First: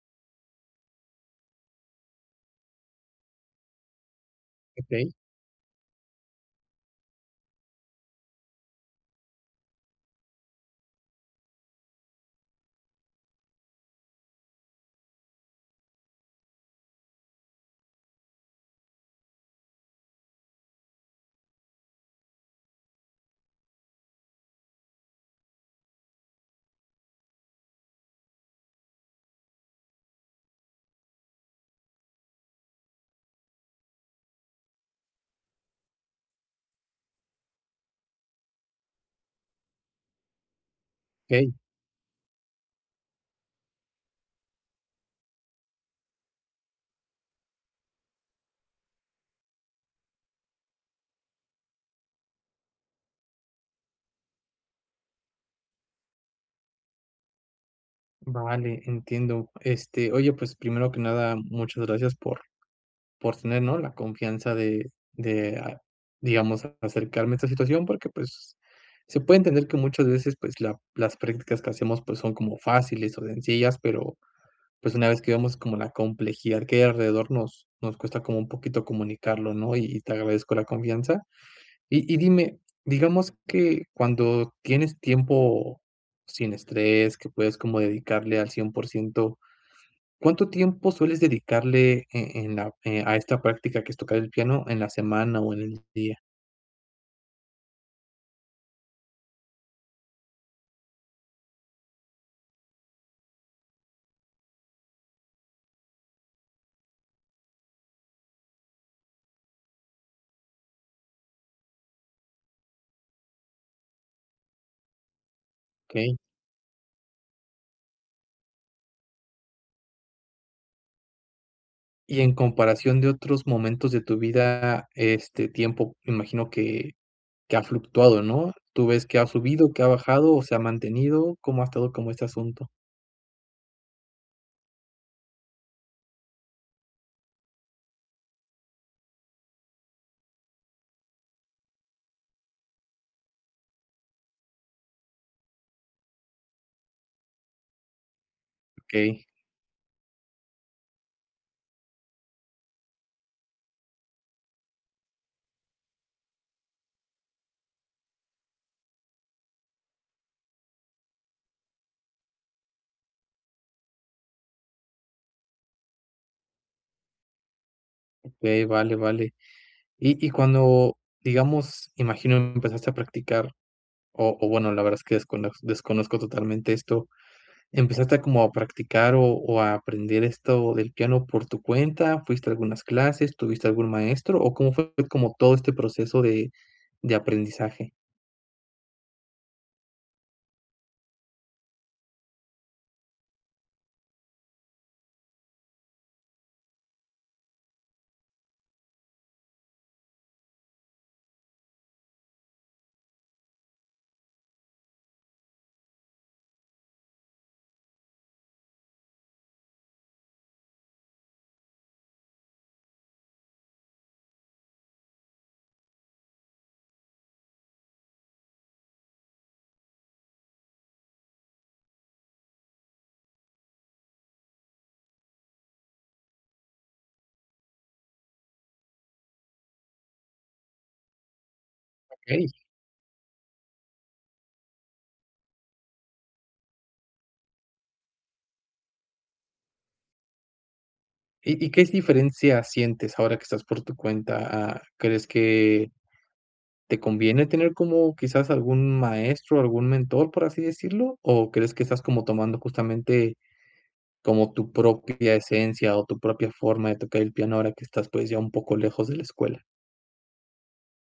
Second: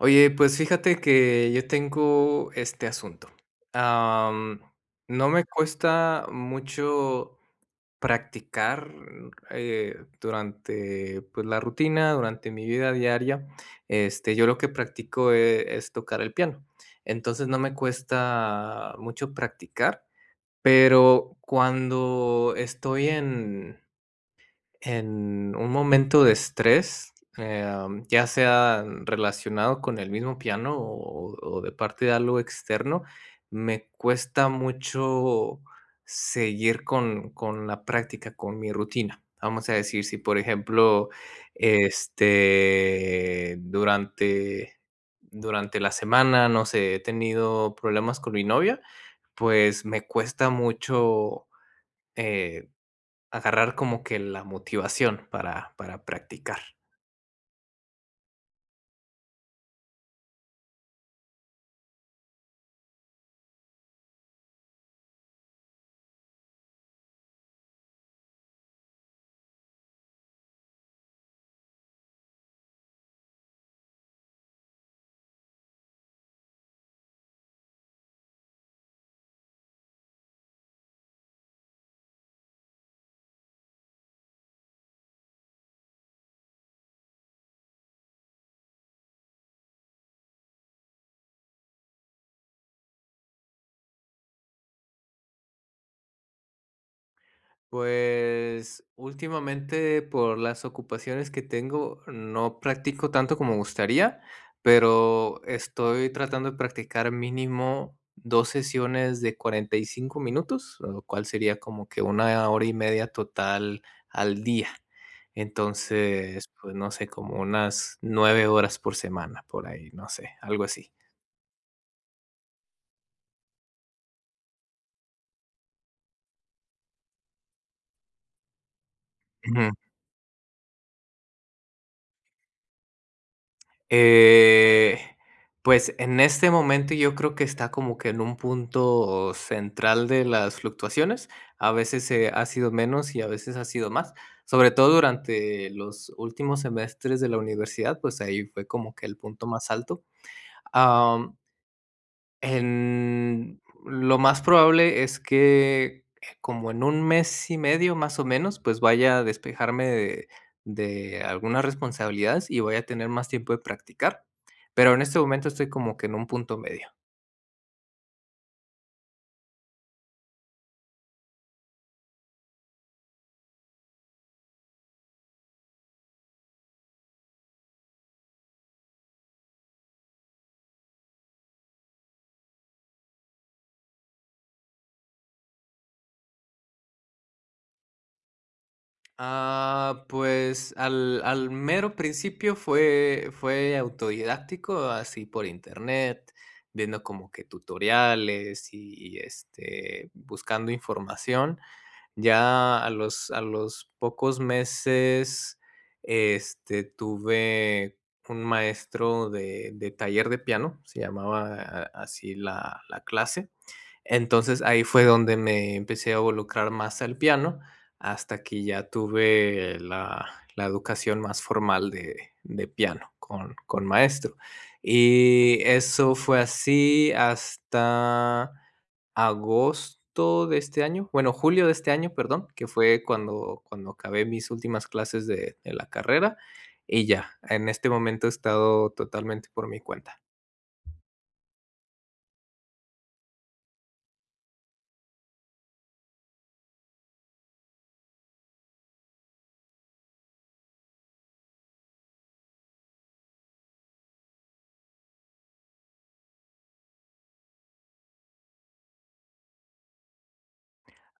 Oye, pues, fíjate que yo tengo este, asunto, am, Okey. no me cuesta mucho practicar, eh, durante pues, la rutina durante mi vida diaria, este, yo lo que practico, eh, es tocar el piano. Entonces no me cuesta mucho practicar, pero, cuando estoy en en un momento de estrés, eh, am, ya sea relacionado con el mismo piano, o o o de parte de algo externo, me cuesta mucho seguir con con la práctica, con mi rutina. Vamos a decir si, por ejemplo, Okey. este, durante durante la semana, no sé, he tenido problemas con mi novia, pues, me cuesta mucho, eh, agarrar como que la motivación para para practicar. Vale, entiendo, este, oye, pues, primero que nada, muchas gracias por por tener, ¿no?, la confianza de de, ah, digamos acercarme a esta situación porque pues, se puede entender que muchas veces, pues la las practicas que hacemos, pues, son como fáciles o sencillas, pero pues, una vez que vemos como la complejidad que hay alrededor nos nos cuesta como un poquito comunicarlo, ¿no? Y y te agradezco la confianza. Y y dime, digamos que cuando tienes tiempo, sin estrés que puedes como dedicarle al 100% ¿cuánto tiempo sueles dedicarle en en la eh, a esta práctica, que es tocar el piano en la semana, o en el día? Pues, últimamente por las ocupaciones que tengo no practico tanto como me gustaría, pero, estoy tratando de practicar mínimo, 2 sesiones de 45 minutos, lo cual sería como que 1 hora y media total al día. Okey. Entonces pues, no sé, como unas 9 horas por semana por ahí, no sé, algo así. Y en comparación de otros momentos de tu vida, este tiempo me imagino que que ha fluctuado, ¿no? Tú ves que ha subido, Ujú. que ha bajado, o se ha mantenido, ¿cómo ha estado, como este asunto? Eh, pues, en este momento yo creo que está como que en un punto central de las fluctuaciones. A veces, eh, ha sido menos y a veces ha sido más, sobre todo durante los últimos semestres de la universidad, pues, ahí fue como que el Okey punto más alto. Am en lo más probable es que como en 1 mes y medio más o menos, pues, vaya a despejarme de de algunas responsabilidades, y vaya a tener más tiempo de practicar, pero, en este momento estoy como que en un punto medio. Okey, vale vale. Y y cuando digamos, imagino que empezaste a practicar, o o bueno, la verdad es que descon desconozco totalmente esto, empezaste como a practicar o o a aprender esto del piano por tu cuenta? ¿Fuiste a algunas clases, tuviste algún maestro, o cómo fue como todo este proceso de de aprendizaje? Ah, pues, al al mero principio fue fue autodidáctico, así por internet, viendo como que tutoriales y, este, buscando información, ya a los a los pocos meses, este, tuve un maestro de de taller de piano, se llamaba así la la clase, entonces ahí fue donde me empecé a involucrar más el piano, hasta que ya tuve la la educación más formal de de piano con con maestro, y eso fue así hasta agosto de este año, bueno, julio de este año, perdón, Okey. que fue cuando cuando acabé mis últimas clases de de la carrera y ya, en este momento he estado totalmente por mi cuenta. ¿Y y qué diferencia sientes ahora que estás por tu cuenta? Ah, ¿crees que te conviene tener como quizás algún maestro, algún mentor, por así decirlo?, o ¿crees que estás como tomando justamente como tu propia esencia, o tu propia forma de tocar el piano ahora que estás, pues ya un poco lejos de la escuela?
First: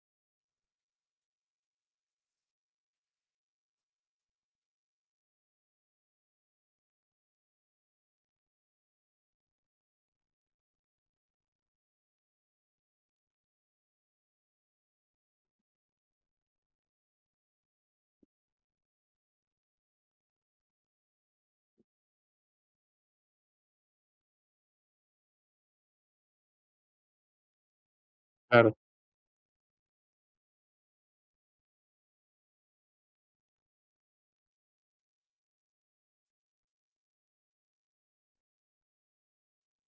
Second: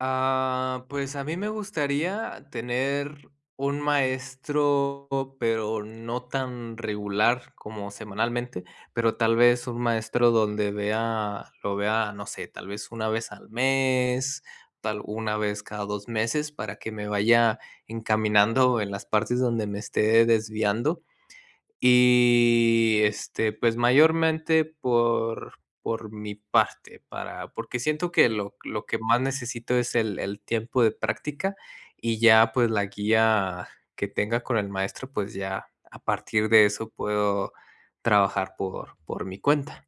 Ah, pues, a mí me gustaría tener un maestro, pero no tan regular como semanalmente, pero tal vez un maestro donde vea lo vea, no sé, tal vez 1 vez al mes, tal 1 vez cada 2 meses para que me vaya encaminando en las partes donde me esté desviando. Y, este, pues, mayormente por por mi parte para porque siento que lo Claro. lo que más necesito es el el tiempo de práctica y ya, pues la guía que tenga con el maestro, pues, ya a partir de eso puedo trabajar por por mi cuenta.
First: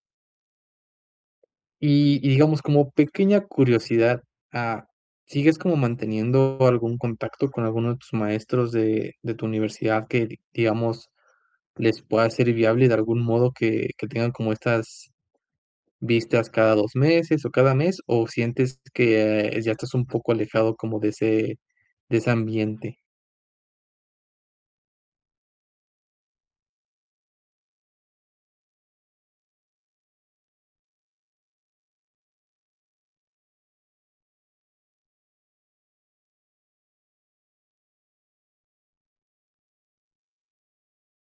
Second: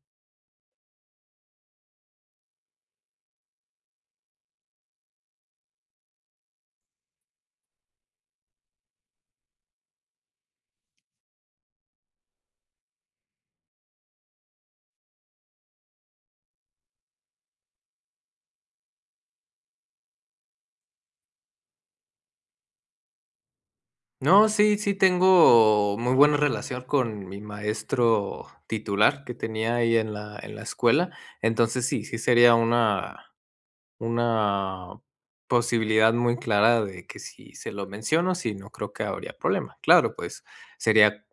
Y y digamos, como pequeña curiosidad, ah, ¿sigues como manteniendo algún contacto con alguno de tus maestros de de tu universidad que digamos les pueda ser viable de algún modo que que tengan como estas vistas cada 2 meses, o cada mes? O, ¿sientes que ya estás un poco alejado como de ese de ese ambiente? No, sí sí tengo muy buena relación con mi maestro titular, que tenía ahí en la en la escuela. Entonces sí sí, sería una una posibilidad muy clara, de que si se lo menciono, sí, no creo que habría problema. Claro, pues, sería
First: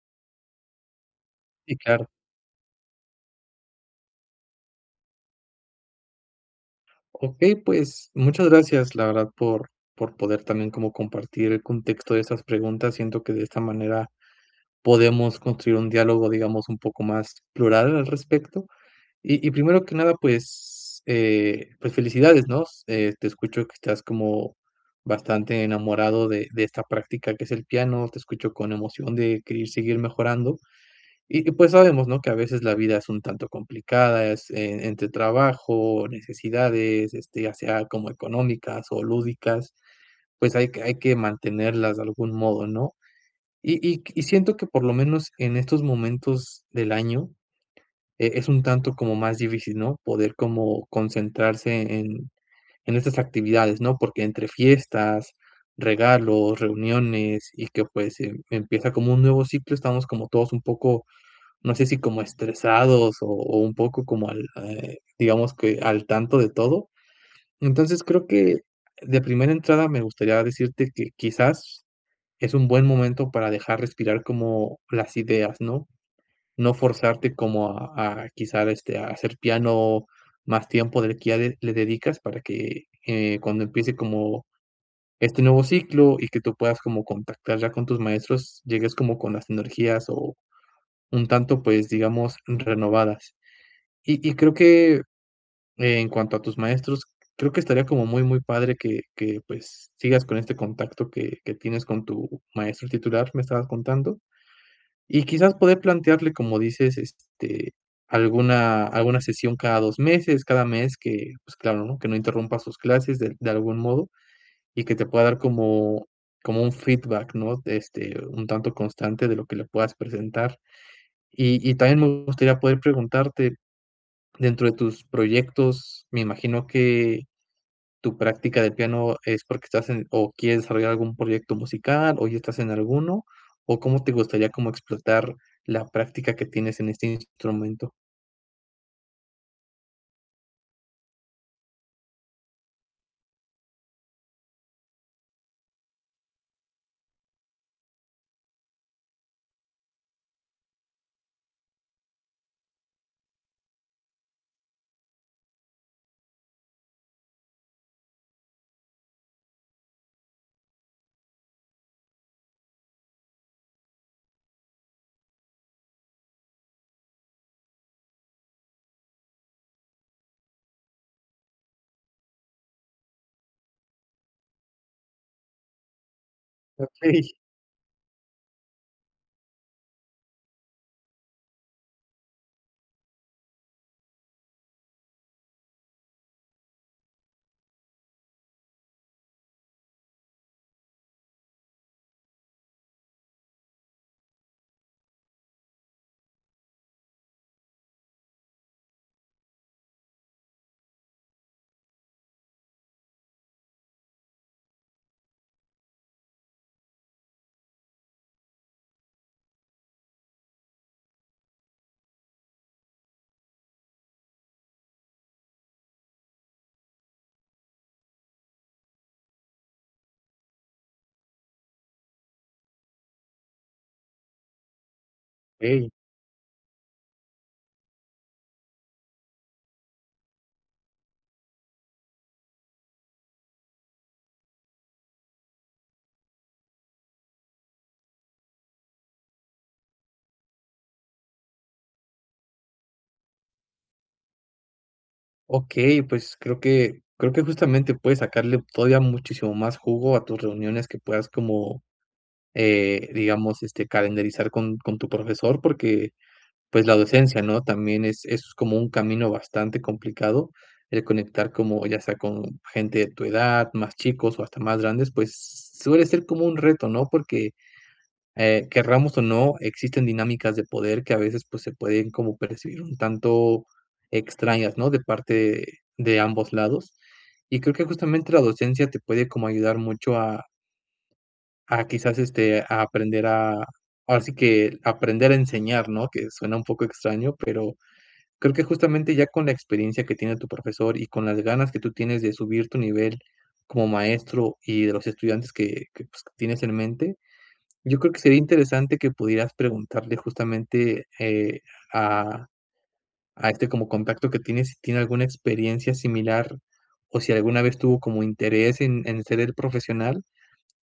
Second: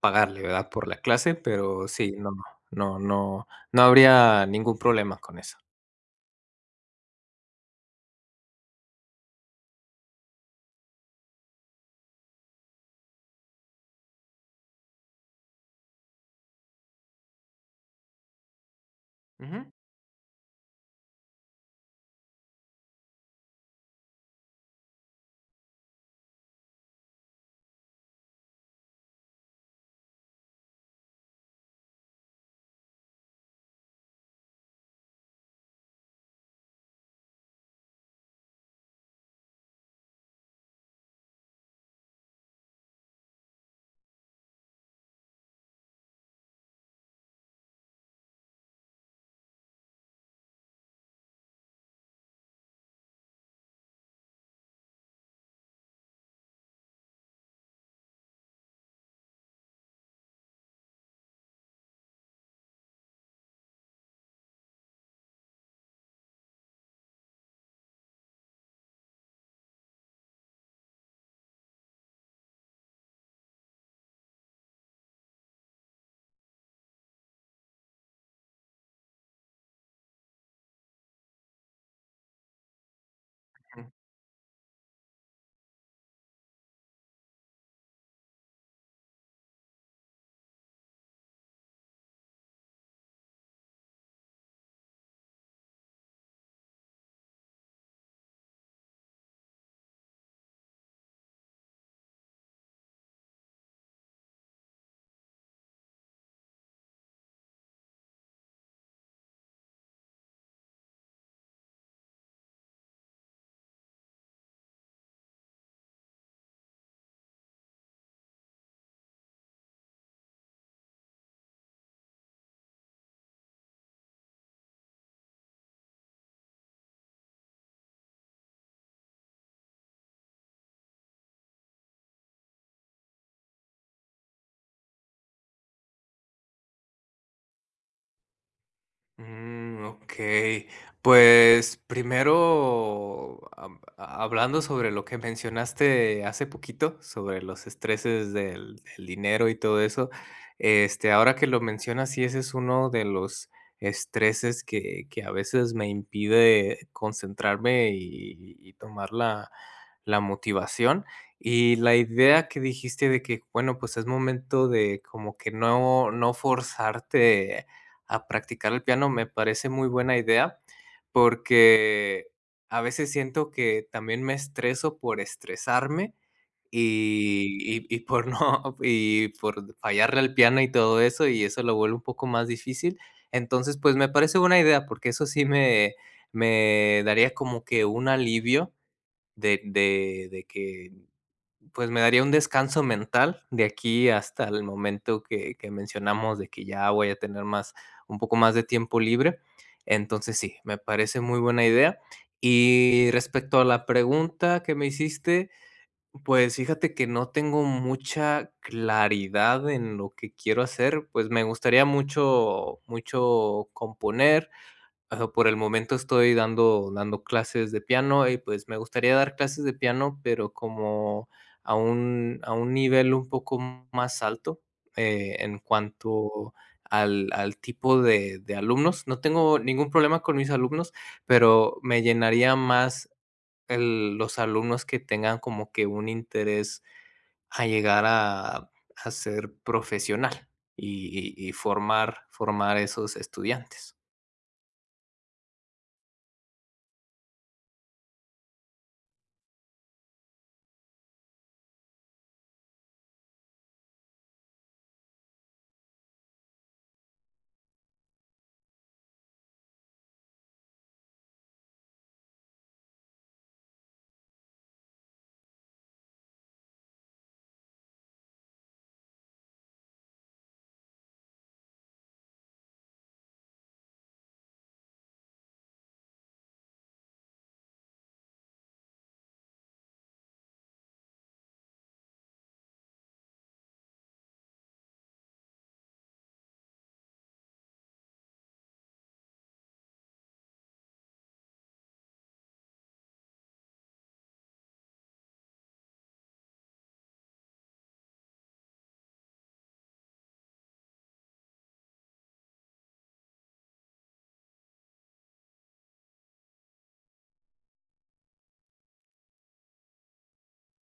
pagarle, ¿verdad? Por la clase, Sí, pero claro. sí, no, no, no, no, no habría ningún problema con eso. Okey, pues, muchas gracias, la verdad por por poder también como compartir el contexto de estas preguntas. Siento que de esta manera podemos construir un diálogo, digamos, un poco más plural al respecto. Y y Ujú. primero que nada, pues, eh, pues, felicidades ¿no? Eh, te escucho que estás como bastante enamorado de de esta práctica que es el piano, te escucho con emoción de querer seguir mejorando. Y y pues, sabemos ¿no? Que a veces la vida es un tanto complicada. Es, eh, entre trabajo, necesidades, este, ya sea como económicas o lúdicas, pues, hay que hay que mantenerlas de algún modo ¿no? Y y y siento que por lo menos en estos momentos del año, eh, es un tanto como más difícil, ¿no? Poder como concentrarse en en estas actividades ¿no? Porque entre fiestas, regalos, reuniones, y que pues, em, empieza como un nuevo ciclo, estamos como todos un poco, no sé, si como estresados o o un poco como al eh, digamos que al tanto de todo. Entonces creo que de primera entrada me gustaría decirte que quizás es un buen momento para dejar respirar como las ideas, ¿no? No forzarte como a a quizá este a hacer piano más tiempo del que ya de le dedicas para que, eh, cuando Ujú. empiece como este nuevo ciclo y que tú puedas como contactar ya con tus maestros, llegues como con las energías o un tanto, pues, digamos renovadas, y y creo que en cuanto a tus maestros, creo que estaría como muy muy padre que que pues, sigas con este contacto que que tienes con tu maestro titular, ¿me estabas contando? Y quizás, poder plantearle como dices, este, alguna alguna sesión cada dos meses, cada mes que pues claro ¿no? Que no interrumpa sus clases de de algún modo y que te pueda dar como como un feedback, ¿no? Este un tanto constante de lo que le puedas presentar. Y y también, me gustaría poder preguntarte dentro de tus proyectos, me imagino que tu práctica de piano es porque, ¿estás en, o quieres desarrollar algún proyecto musical, o ya estás en alguno? O, ¿cómo te gustaría como explotar la práctica que tienes en este instrumento? Mm, okey, pues, primero, am, ha hablando sobre lo que mencionaste hace poquito sobre los estreses del del dinero y todo eso, este, ahora que lo mencionas, sí, ese es uno de los estreses que que a veces me impide concentrarme y y tomar la la motivación, y la idea que dijiste de que bueno, pues, es momento de como que no no forzarte a practicar el piano, me parece muy buena idea, porque a veces siento que también me estreso por estresarme, Okey. y y y por no y por fallarle al piano y todo eso, y eso lo vuelve un poco más difícil. Entonces pues, me parece buena idea, porque eso sí me me daría como que un alivio, de de de que pues, me daría un descanso mental de aquí hasta el momento que que mencionamos de que ya voy a tener más un poco más de tiempo libre. Entonces, sí, me parece muy buena idea. Y respecto a la pregunta que me hiciste, pues, fíjate que no tengo mucha claridad en lo que quiero hacer, pues, me gustaría mucho mucho componer, ah, por el momento estoy dando dando clases de piano, y pues me gustaría dar clases de piano, pero, como a un a un nivel un poco más alto, eh, en Okey. cuanto al al tipo de de alumnos, no tengo ningún problema con mis alumnos, pero me llenaría más el los alumnos que tengan como que un interés a llegar a a ser profesional, y y y formar formar esos estudiantes. Okey, pues, creo que creo que justamente puedes sacarle todavía muchísimo más jugo a tus reuniones que puedas como, eh, digamos, este, calendarizar con con tu profesor porque, pues, la docencia, ¿no?, también es es como un camino bastante complicado el conectar, como ya sea con gente de tu edad, más chicos, o hasta más grandes, pues, suele ser como un reto, ¿no?, porque, eh, querramos o no, existen dinámicas de poder que a veces, pues, se pueden como percibir un tanto extrañas, ¿no?, de parte de ambos lados. Y creo que justamente la docencia te puede como ayudar mucho a a quizás, este, a aprender a ahora sí que aprender a enseñar, ¿no?, que suena un poco extraño. Pero, creo que justamente ya con la experiencia que tiene tu profesor, y con las ganas que tú tienes de subir tu nivel como maestro, y de los estudiantes que que pues, que tienes en mente, yo creo que sería interesante que pudieras preguntarle justamente, eh, a a este como contacto que tienes, si tiene alguna experiencia similar, o si alguna vez tuvo como interés en en ser él profesional,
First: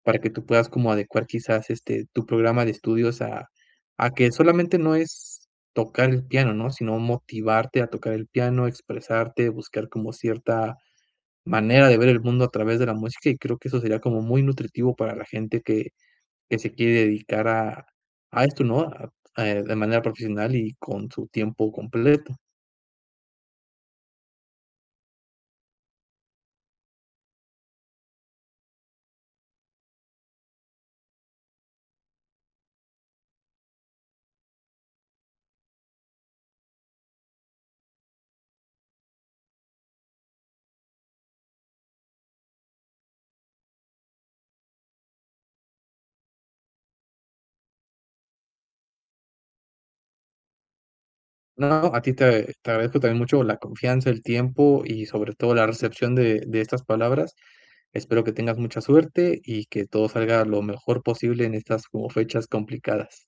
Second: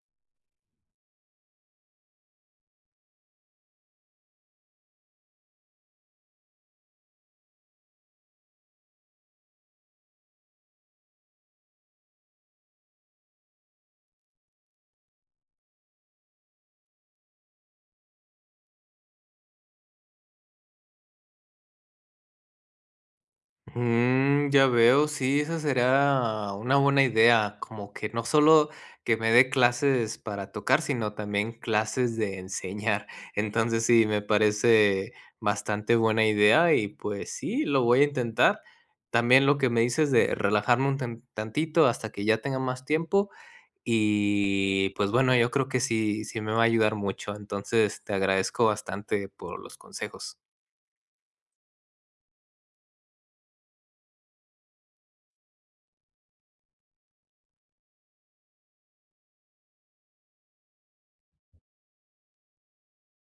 para que tú puedas como adecuar quizás, este, tu programa de estudios a a que solamente no es tocar el piano, ¿no?, sino motivarte a tocar el piano, expresarte, buscar como cierta manera de ver el mundo a través de la música. Y creo que eso sería como muy nutritivo para la gente que que se quiere dedicar a a esto, ¿no?, a a eh, de manera profesional y con su tiempo completo. Mm, ya veo. Sí, eso sería una buena idea, como que no solo que me dé clases para tocar, sino también clases de enseñar. Entonces sí, me parece bastante buena idea y pues sí, lo voy a intentar. También lo que me dices de relajarme un tan tantito hasta que ya tenga más tiempo y, pues bueno, yo creo que sí, sí me va a ayudar mucho. Entonces, te agradezco bastante por los consejos. No, a ti, te te agradezco también mucho la confianza, el tiempo y sobre todo, la recepción de de estas palabras. Espero que tengas mucha suerte, y que todo salga lo mejor posible en estas como fechas complicadas.